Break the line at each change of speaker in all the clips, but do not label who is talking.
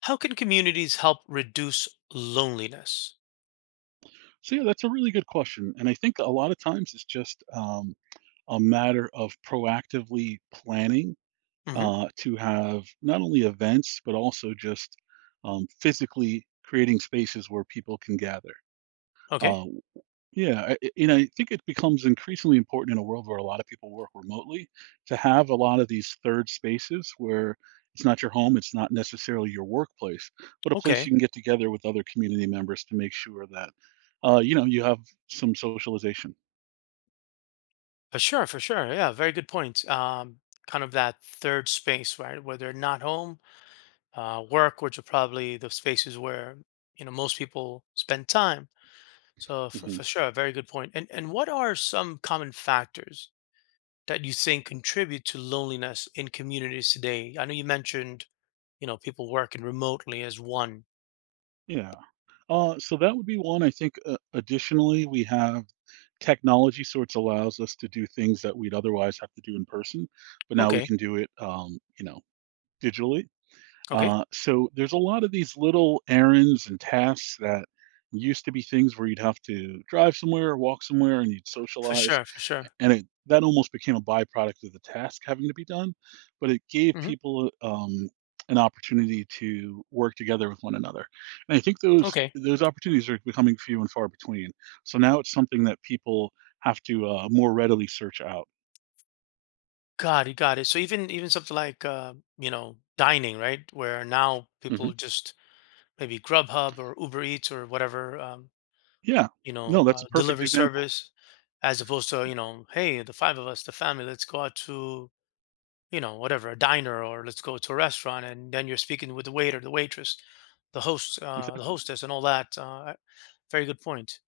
How can communities help reduce loneliness?
So yeah, that's a really good question, and I think a lot of times it's just a matter of proactively planning
Hmm.
to have not only events but also just physically creating spaces where people can gather.
Okay.
Uh, and I think it becomes increasingly important in a world where a lot of people work remotely to have a lot of these third spaces where it's not your home, it's not necessarily your workplace, but a place
Okay.
you can get together with other community members to make sure that, you have some socialization.
For sure. For sure. Yeah. Very good point. Kind of that third space, right, where they're not home, work, which are probably the spaces where most people spend time. So for,
Hmm.
for sure, very good point. And what are some common factors that you think contribute to loneliness in communities today? I know you mentioned people working remotely as one.
Yeah. So that would be one. I think additionally, we have technology sorts allows us to do things that we'd otherwise have to do in person, but now we
Okay.
can do it, digitally.
Okay.
So there's a lot of these little errands and tasks that used to be things where you'd have to drive somewhere, walk somewhere, and you'd
For
socialize.
sure. For sure.
And it, that almost became a byproduct of the task having to be done, but it gave
Hmm.
people an opportunity to work together with one another. And I think those
Okay.
those opportunities are becoming few and far between. So now it's something that people have to more readily search out.
Got it, got it. So even something like dining, right? Where now
Hmm.
people just maybe Grubhub or Uber Eats or whatever,
Yeah, no, that's a perfect
delivery
example.
service, as opposed to, hey, the five of us, the family, let's go out to, a diner or let's go to a restaurant and then you're speaking with the waiter, the waitress, the host, the
Exactly.
hostess and all that. Very good point.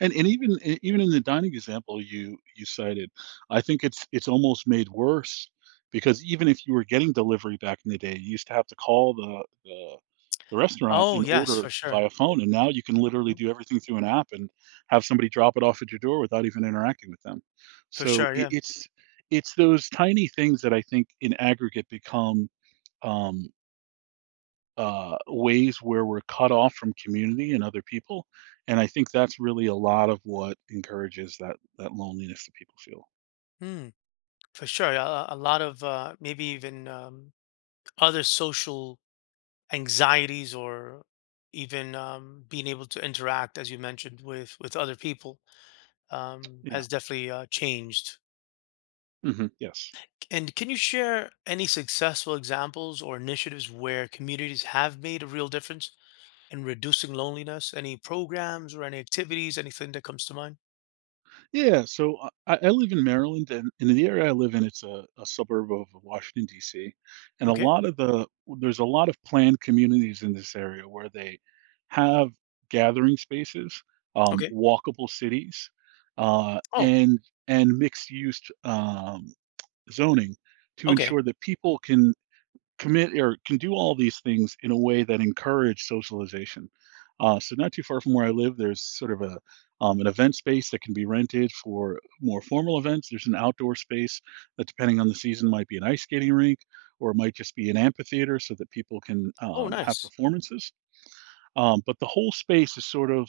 And even in the dining example you cited, I think it's almost made worse because even if you were getting delivery back in the day, you used to have to call the restaurant
Oh,
and
yes,
order
for sure.
via phone, and now you can literally
Mhm.
do everything through an app and have somebody drop it off at your door without even interacting with them.
For
So,
sure,
it
yeah.
it's it's those tiny things that I think in aggregate become, um ways where we're cut off from community and other people. And I think that's really a lot of what encourages that loneliness that people feel.
Hmm, for sure. Yeah, a lot of maybe even other social anxieties or even being able to interact, as you mentioned, with other people,
Yeah.
has definitely changed.
Hmm. Yes.
And can you share any successful examples or initiatives where communities have made a real difference in reducing loneliness? Any programs or any activities? Anything that comes to mind?
Yeah. So I live in Maryland, and in the area I live in, it's a suburb of Washington D.C. And a
Okay.
lot of the there's a lot of planned communities in this area where they have gathering spaces,
Okay.
walkable cities, uh,
Oh.
and and mixed use zoning to
Okay.
ensure that people can commit or can do all these things in a way that encourage socialization. So not too far from where I live, there's sort of a an event space that can be rented for more formal events. There's an outdoor space that, depending on the season, might be an ice skating rink or it might just be an amphitheater so that people can
Oh,
have
nice.
performances. But the whole space is sort of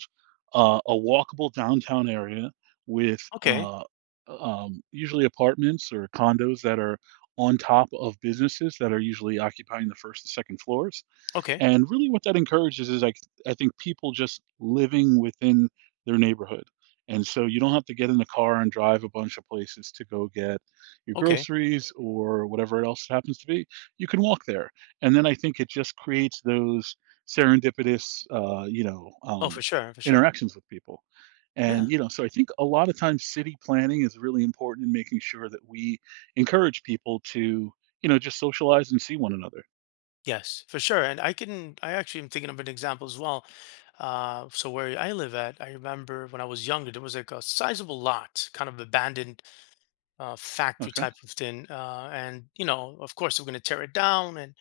a walkable downtown area with
Okay.
usually apartments or condos that are on top of businesses that are usually occupying the first and second floors.
Okay.
And really what that encourages is like I think people just living within their neighborhood. And so you don't have to get in the car and drive a bunch of places to go get your
Okay.
groceries or whatever else it happens to be. You can walk there. And then I think it just creates those serendipitous
Oh, for sure. For sure.
interactions with people.
Yeah.
And you know, so I think a lot of times city planning is really important in making sure that we encourage people to, you know, just socialize and see one another.
Yes, for sure. And I actually am thinking of an example as well. So where I live at, I remember when I was younger, there was like a sizable lot, kind of abandoned factory
Okay.
type of thing. And, of course, they were going to tear it down. And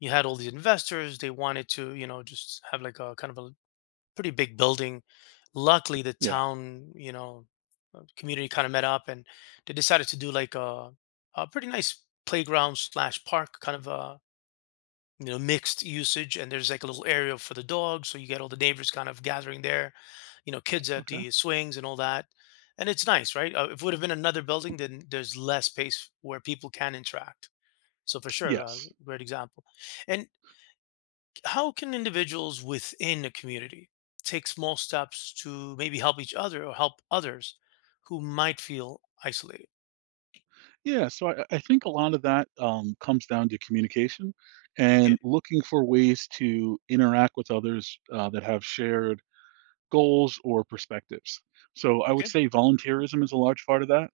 you had all these investors. They wanted to, just have like a kind of a pretty big building. Luckily, the
Yeah.
town, community kind of met up, and they decided to do like a pretty nice playground/park kind of a mixed usage, and there's like a little area for the dogs, so you get all the neighbors kind of gathering there, kids at
Okay.
the swings and all that. And it's nice, right? If it would have been another building, then there's less space where people can interact. So for sure,
Yes.
great example. And how can individuals within a community take small steps to maybe help each other or help others who might feel isolated?
Yeah, so I think a lot of that, comes down to communication
Okay.
and looking for ways to interact with others, that have shared goals or perspectives. So I would
Okay.
say volunteerism is a large part of that.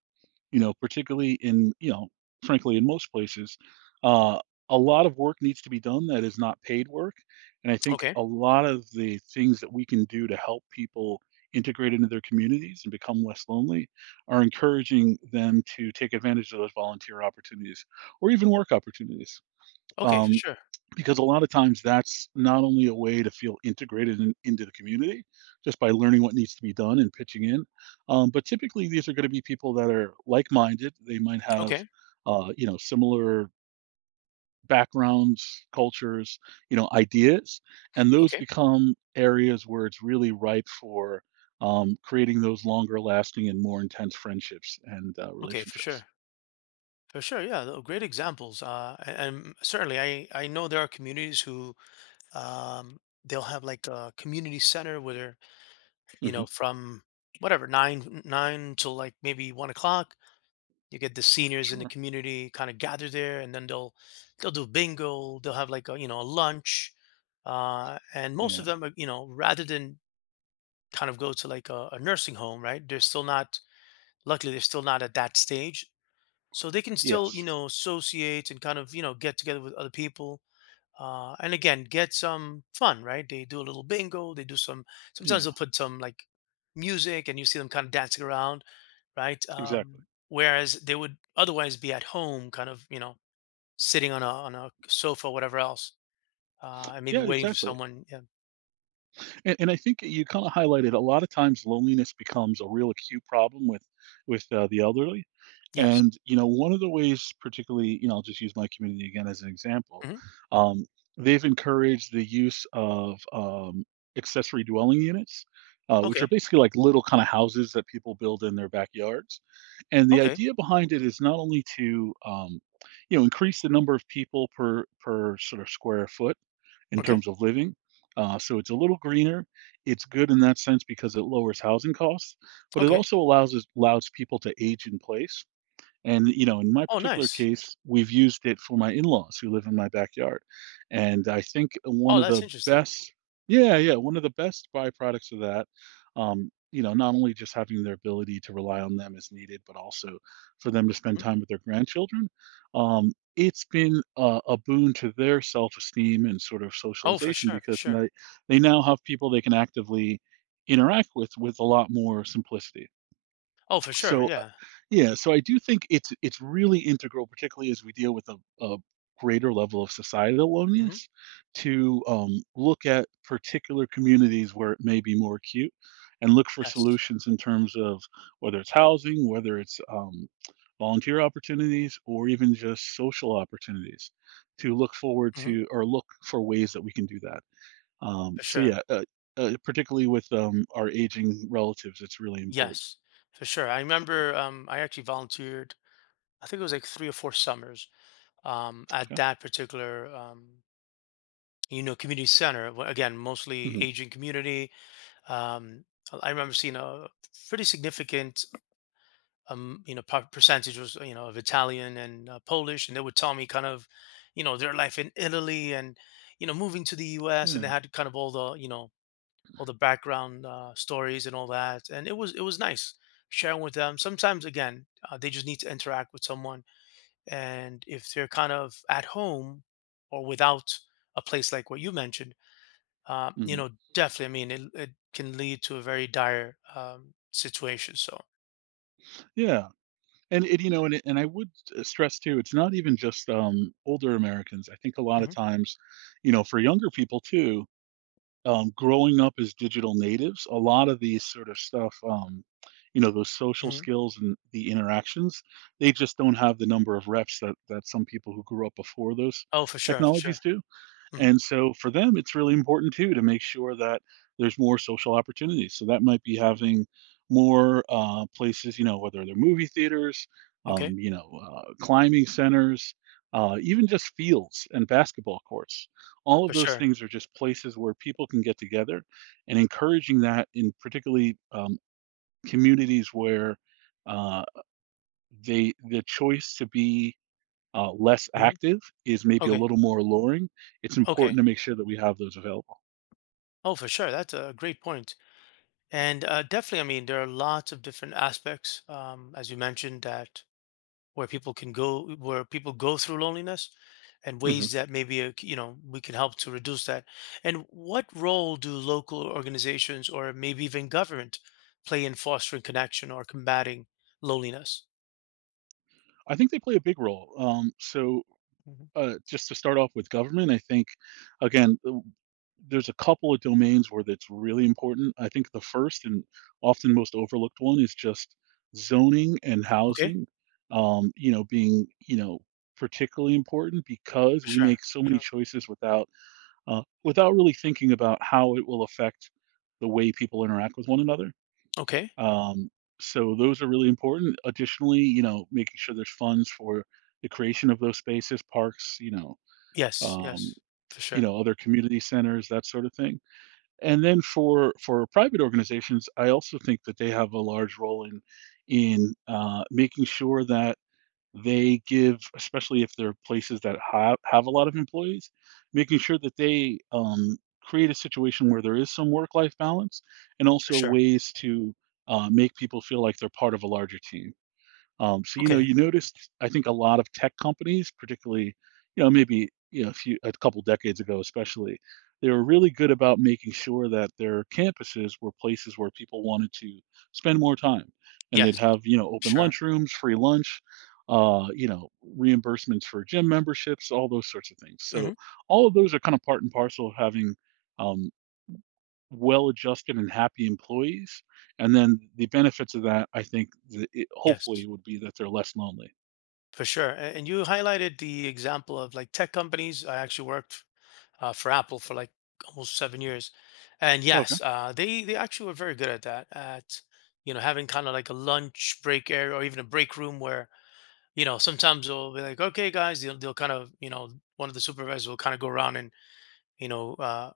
You know, particularly in, you know, frankly, in most places, uh, a lot of work needs to be done that is not paid work. And I think
Okay.
a lot of the things that we can do to help people integrate into their communities and become less lonely are encouraging them to take advantage of those volunteer opportunities or even work opportunities.
Okay, for
Um,
sure.
because a lot of times that's not only a way to feel integrated in, into the community just by learning what needs to be done and pitching in, but typically these are going to be people that are like-minded. They might have
Okay.
you know similar backgrounds, cultures, you know, ideas, and those
Okay.
become areas where it's really ripe for creating those longer lasting and more intense friendships and
Okay, for
relationships.
sure. For sure, yeah, great examples. And certainly, I know there are communities who, um, they'll have like a community center where they're,
Hmm.
from whatever nine till like maybe 1 o'clock. You get the seniors in the
Sure.
community kind of gather there, and then they'll do bingo. They'll have like a you know a lunch, and most of
Yeah.
them are, rather than kind of go to like a nursing home, right? They're still not, luckily, they're still not at that stage, so they can still
Yes.
associate and kind of get together with other people. And again, get some fun, right? They do a little bingo. They do some. Sometimes
Yeah,
they'll put some like music, and you see them kind of dancing around, right?
exactly.
Whereas they would otherwise be at home kind of sitting on a sofa, whatever else, and maybe
Yeah,
waiting for
exactly.
someone. Yeah.
And I think you kind of highlighted a lot of times loneliness becomes a real acute problem with the elderly.
Yes.
And you know, one of the ways, particularly, you know, I'll just use my community again as an example.
Hmm.
Um, they've encouraged the use of accessory dwelling units, which are
Okay.
basically like little kind of houses that people build in their backyards. And the
Okay.
idea behind it is not only to you know increase the number of people per sort of square foot in
Okay.
terms of living. So it's a little greener. It's good in that sense because it lowers housing costs, but it
Okay.
also allows us allows people to age in place. And, you know, in my
Oh,
particular
nice.
case, we've used it for my in-laws who live in my backyard. And I think one
Oh,
of
that's
the
interesting.
best yeah, yeah, one of the best byproducts of that, you know, not only just having their ability to rely on them as needed, but also for them to spend
Hmm.
time with their grandchildren, it's been a boon to their self-esteem and sort of
Oh, for
socialization
sure, for
because
sure.
they now have people they can actively interact with a lot more simplicity.
Oh, for sure.
So,
Yeah.
yeah, so I do think it's really integral, particularly as we deal with a greater level of societal
Hmm.
loneliness, to look at particular communities where it may be more acute, and look for
Yes.
solutions in terms of whether it's housing, whether it's volunteer opportunities, or even just social opportunities, to look forward
Mm-hmm.
to or look for ways that we can do that. Um,
For
so yeah,
sure.
uh, uh, particularly with our aging relatives, it's really important.
Yes, for sure. I remember, I actually volunteered, I think it was like 3 or 4 summers, at
Okay.
that particular, community center. Again, mostly
Hmm.
Asian community. Um, I remember seeing a pretty significant, percentage was, of Italian and Polish. And they would tell me kind of, their life in Italy and, moving to the US. And they
Yeah.
had kind of all the background stories and all that. And it was nice sharing with them. Sometimes again, they just need to interact with someone, and if they're kind of at home or without a place like what you mentioned,
Mhm.
definitely. I mean, it can lead to a very dire situation. So.
Yeah, and you know, and it, and I would s stress too, it's not even just, older Americans. I think a lot of
Hmm.
times, you know, for younger people too, growing up as digital natives, a lot of these sort of stuff, you know, those social
Hmm.
skills and the interactions, they just don't have the number of reps that some people who grew up before those
Oh, for sure, for sure.
technologies do.
Hmm.
And so for them, it's really important too to make sure that there's more social opportunities. So that might be having more places, you know, whether they're movie theaters,
Okay,
climbing centers, even just fields and basketball courts. All of
for
those
sure.
things are just places where people can get together, and encouraging that in particularly communities where uh, they the choice to be less
Hmm.
active is maybe a
Okay,
little more alluring, it's important
okay.
to make sure that we have those available.
Oh, for sure. That's a great point. And definitely, I mean, there are lots of different aspects, as you mentioned, that where people can go, where people go through loneliness, and
Mhm.
ways that maybe we can help to reduce that. And what role do local organizations or maybe even government play in fostering connection or combating loneliness?
I think they play a big role. Um, so
Mhm.
uh, just to start off with government, I think again w- there's a couple of domains where that's really important. I think the first and often most overlooked one is just zoning and
Okay,
housing. You know, being you know particularly important because
for
we
sure,
make so
for
many
sure.
choices without without really thinking about how it will affect the way people interact with one another.
Okay.
Um, so those are really important. Additionally, you know, making sure there's funds for the creation of those spaces, parks,
Yes,
um,
yes, for
you
sure,
know, other community centers, that sort of thing. And then for private organizations, I also think that they have a large role in making sure that they give, especially if they're places that have a lot of employees, making sure that they create a situation where there is some work life balance and
for
also
sure.
ways to make people feel like they're part of a larger team. So you know,
Okay.
you noticed I think a lot of tech companies, particularly, you know, maybe you know a few a couple decades ago, especially, they were really good about making sure that their campuses were places where people wanted to spend more time, and they'd
Yes,
have you know open
sure.
lunchrooms, free lunch, you know, reimbursements for gym memberships, all those sorts of things. So
Hmm.
all of those are kind of part and parcel of having. Um, Well-adjusted and happy employees, and then the benefits of that, I think that it
Yes.
hopefully would be that they're less lonely.
For sure. And you highlighted the example of like tech companies. I actually worked for Apple for like almost 7 years, and
Okay.
yes, they actually were very good at that. At having kind of like a lunch break area or even a break room where sometimes they'll be like, okay, guys, they'll kind of, one of the supervisors will kind of go around and, you know uh,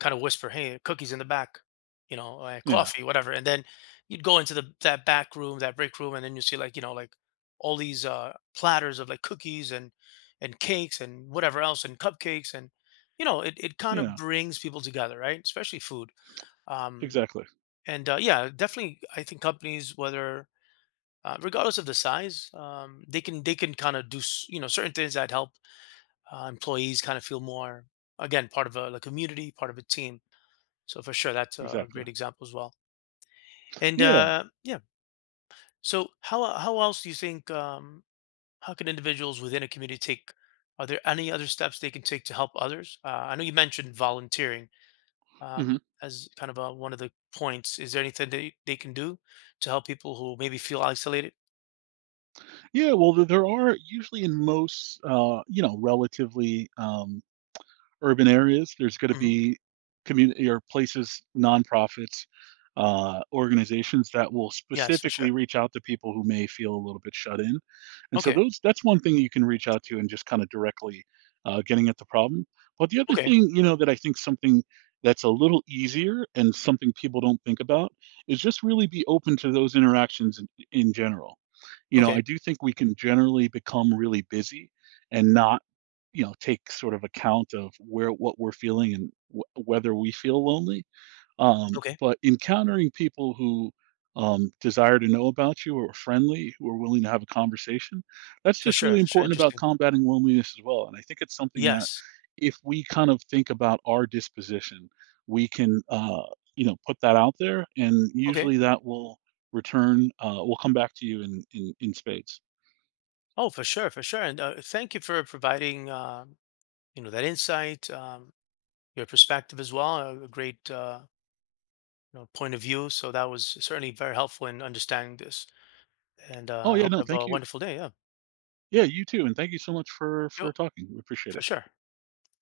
kind of whisper, "Hey, cookies in the back,"
Yeah.
coffee, whatever. And then you'd go into the that back room, that break room, and then you see like, like all these platters of like cookies and cakes and whatever else and cupcakes, and it kind of
Yeah.
brings people together, right? Especially food. Um,
Exactly.
and yeah, definitely, I think companies, whether, regardless of the size, they can kind of do certain things that help employees kind of feel more, again, part of a, like, community, part of a team. So for sure, that's a great
Exactly.
example as well. And
Yeah.
yeah, so how how else do you think, how can individuals within a community take? Are there any other steps they can take to help others? I know you mentioned volunteering,
Mhm.
as kind of one of the points. Is there anything they can do to help people who maybe feel isolated?
Yeah, well, th there are usually in most, you know, relatively, urban areas. There's going to
Hmm.
be community or places, nonprofits, organizations that will
Yes, for
specifically
sure.
reach out to people who may feel a little bit shut in. And so
Okay,
those that's one thing you can reach out to and just kind of directly getting at the problem. But the other
okay,
thing, you know, that I think something that's a little easier and something people don't think about is just really be open to those interactions in general. You know,
okay,
I do think we can generally become really busy and not, you know, take sort of account of where what we're feeling and whether we feel lonely,
okay,
but encountering people who desire to know about you or are friendly, who are willing to have a conversation, that's
for
just
sure,
really
for sure.
important about
Interesting.
combating loneliness as well. And I think it's something that
Yes.
if we kind of think about our disposition, we can, you know, put that out there. And
Okay.
usually that will return, will come back to you in spades.
Oh, for sure, for sure. And thank you for providing, that insight. Your perspective as well, a great, point of view. So that was certainly very helpful in understanding this. And
Oh,
I
yeah,
hope
no,
you have a
thank you.
wonderful day. Yeah,
Yeah, you too. And thank you so much
yo,
for talking. We appreciate
for
it.
sure.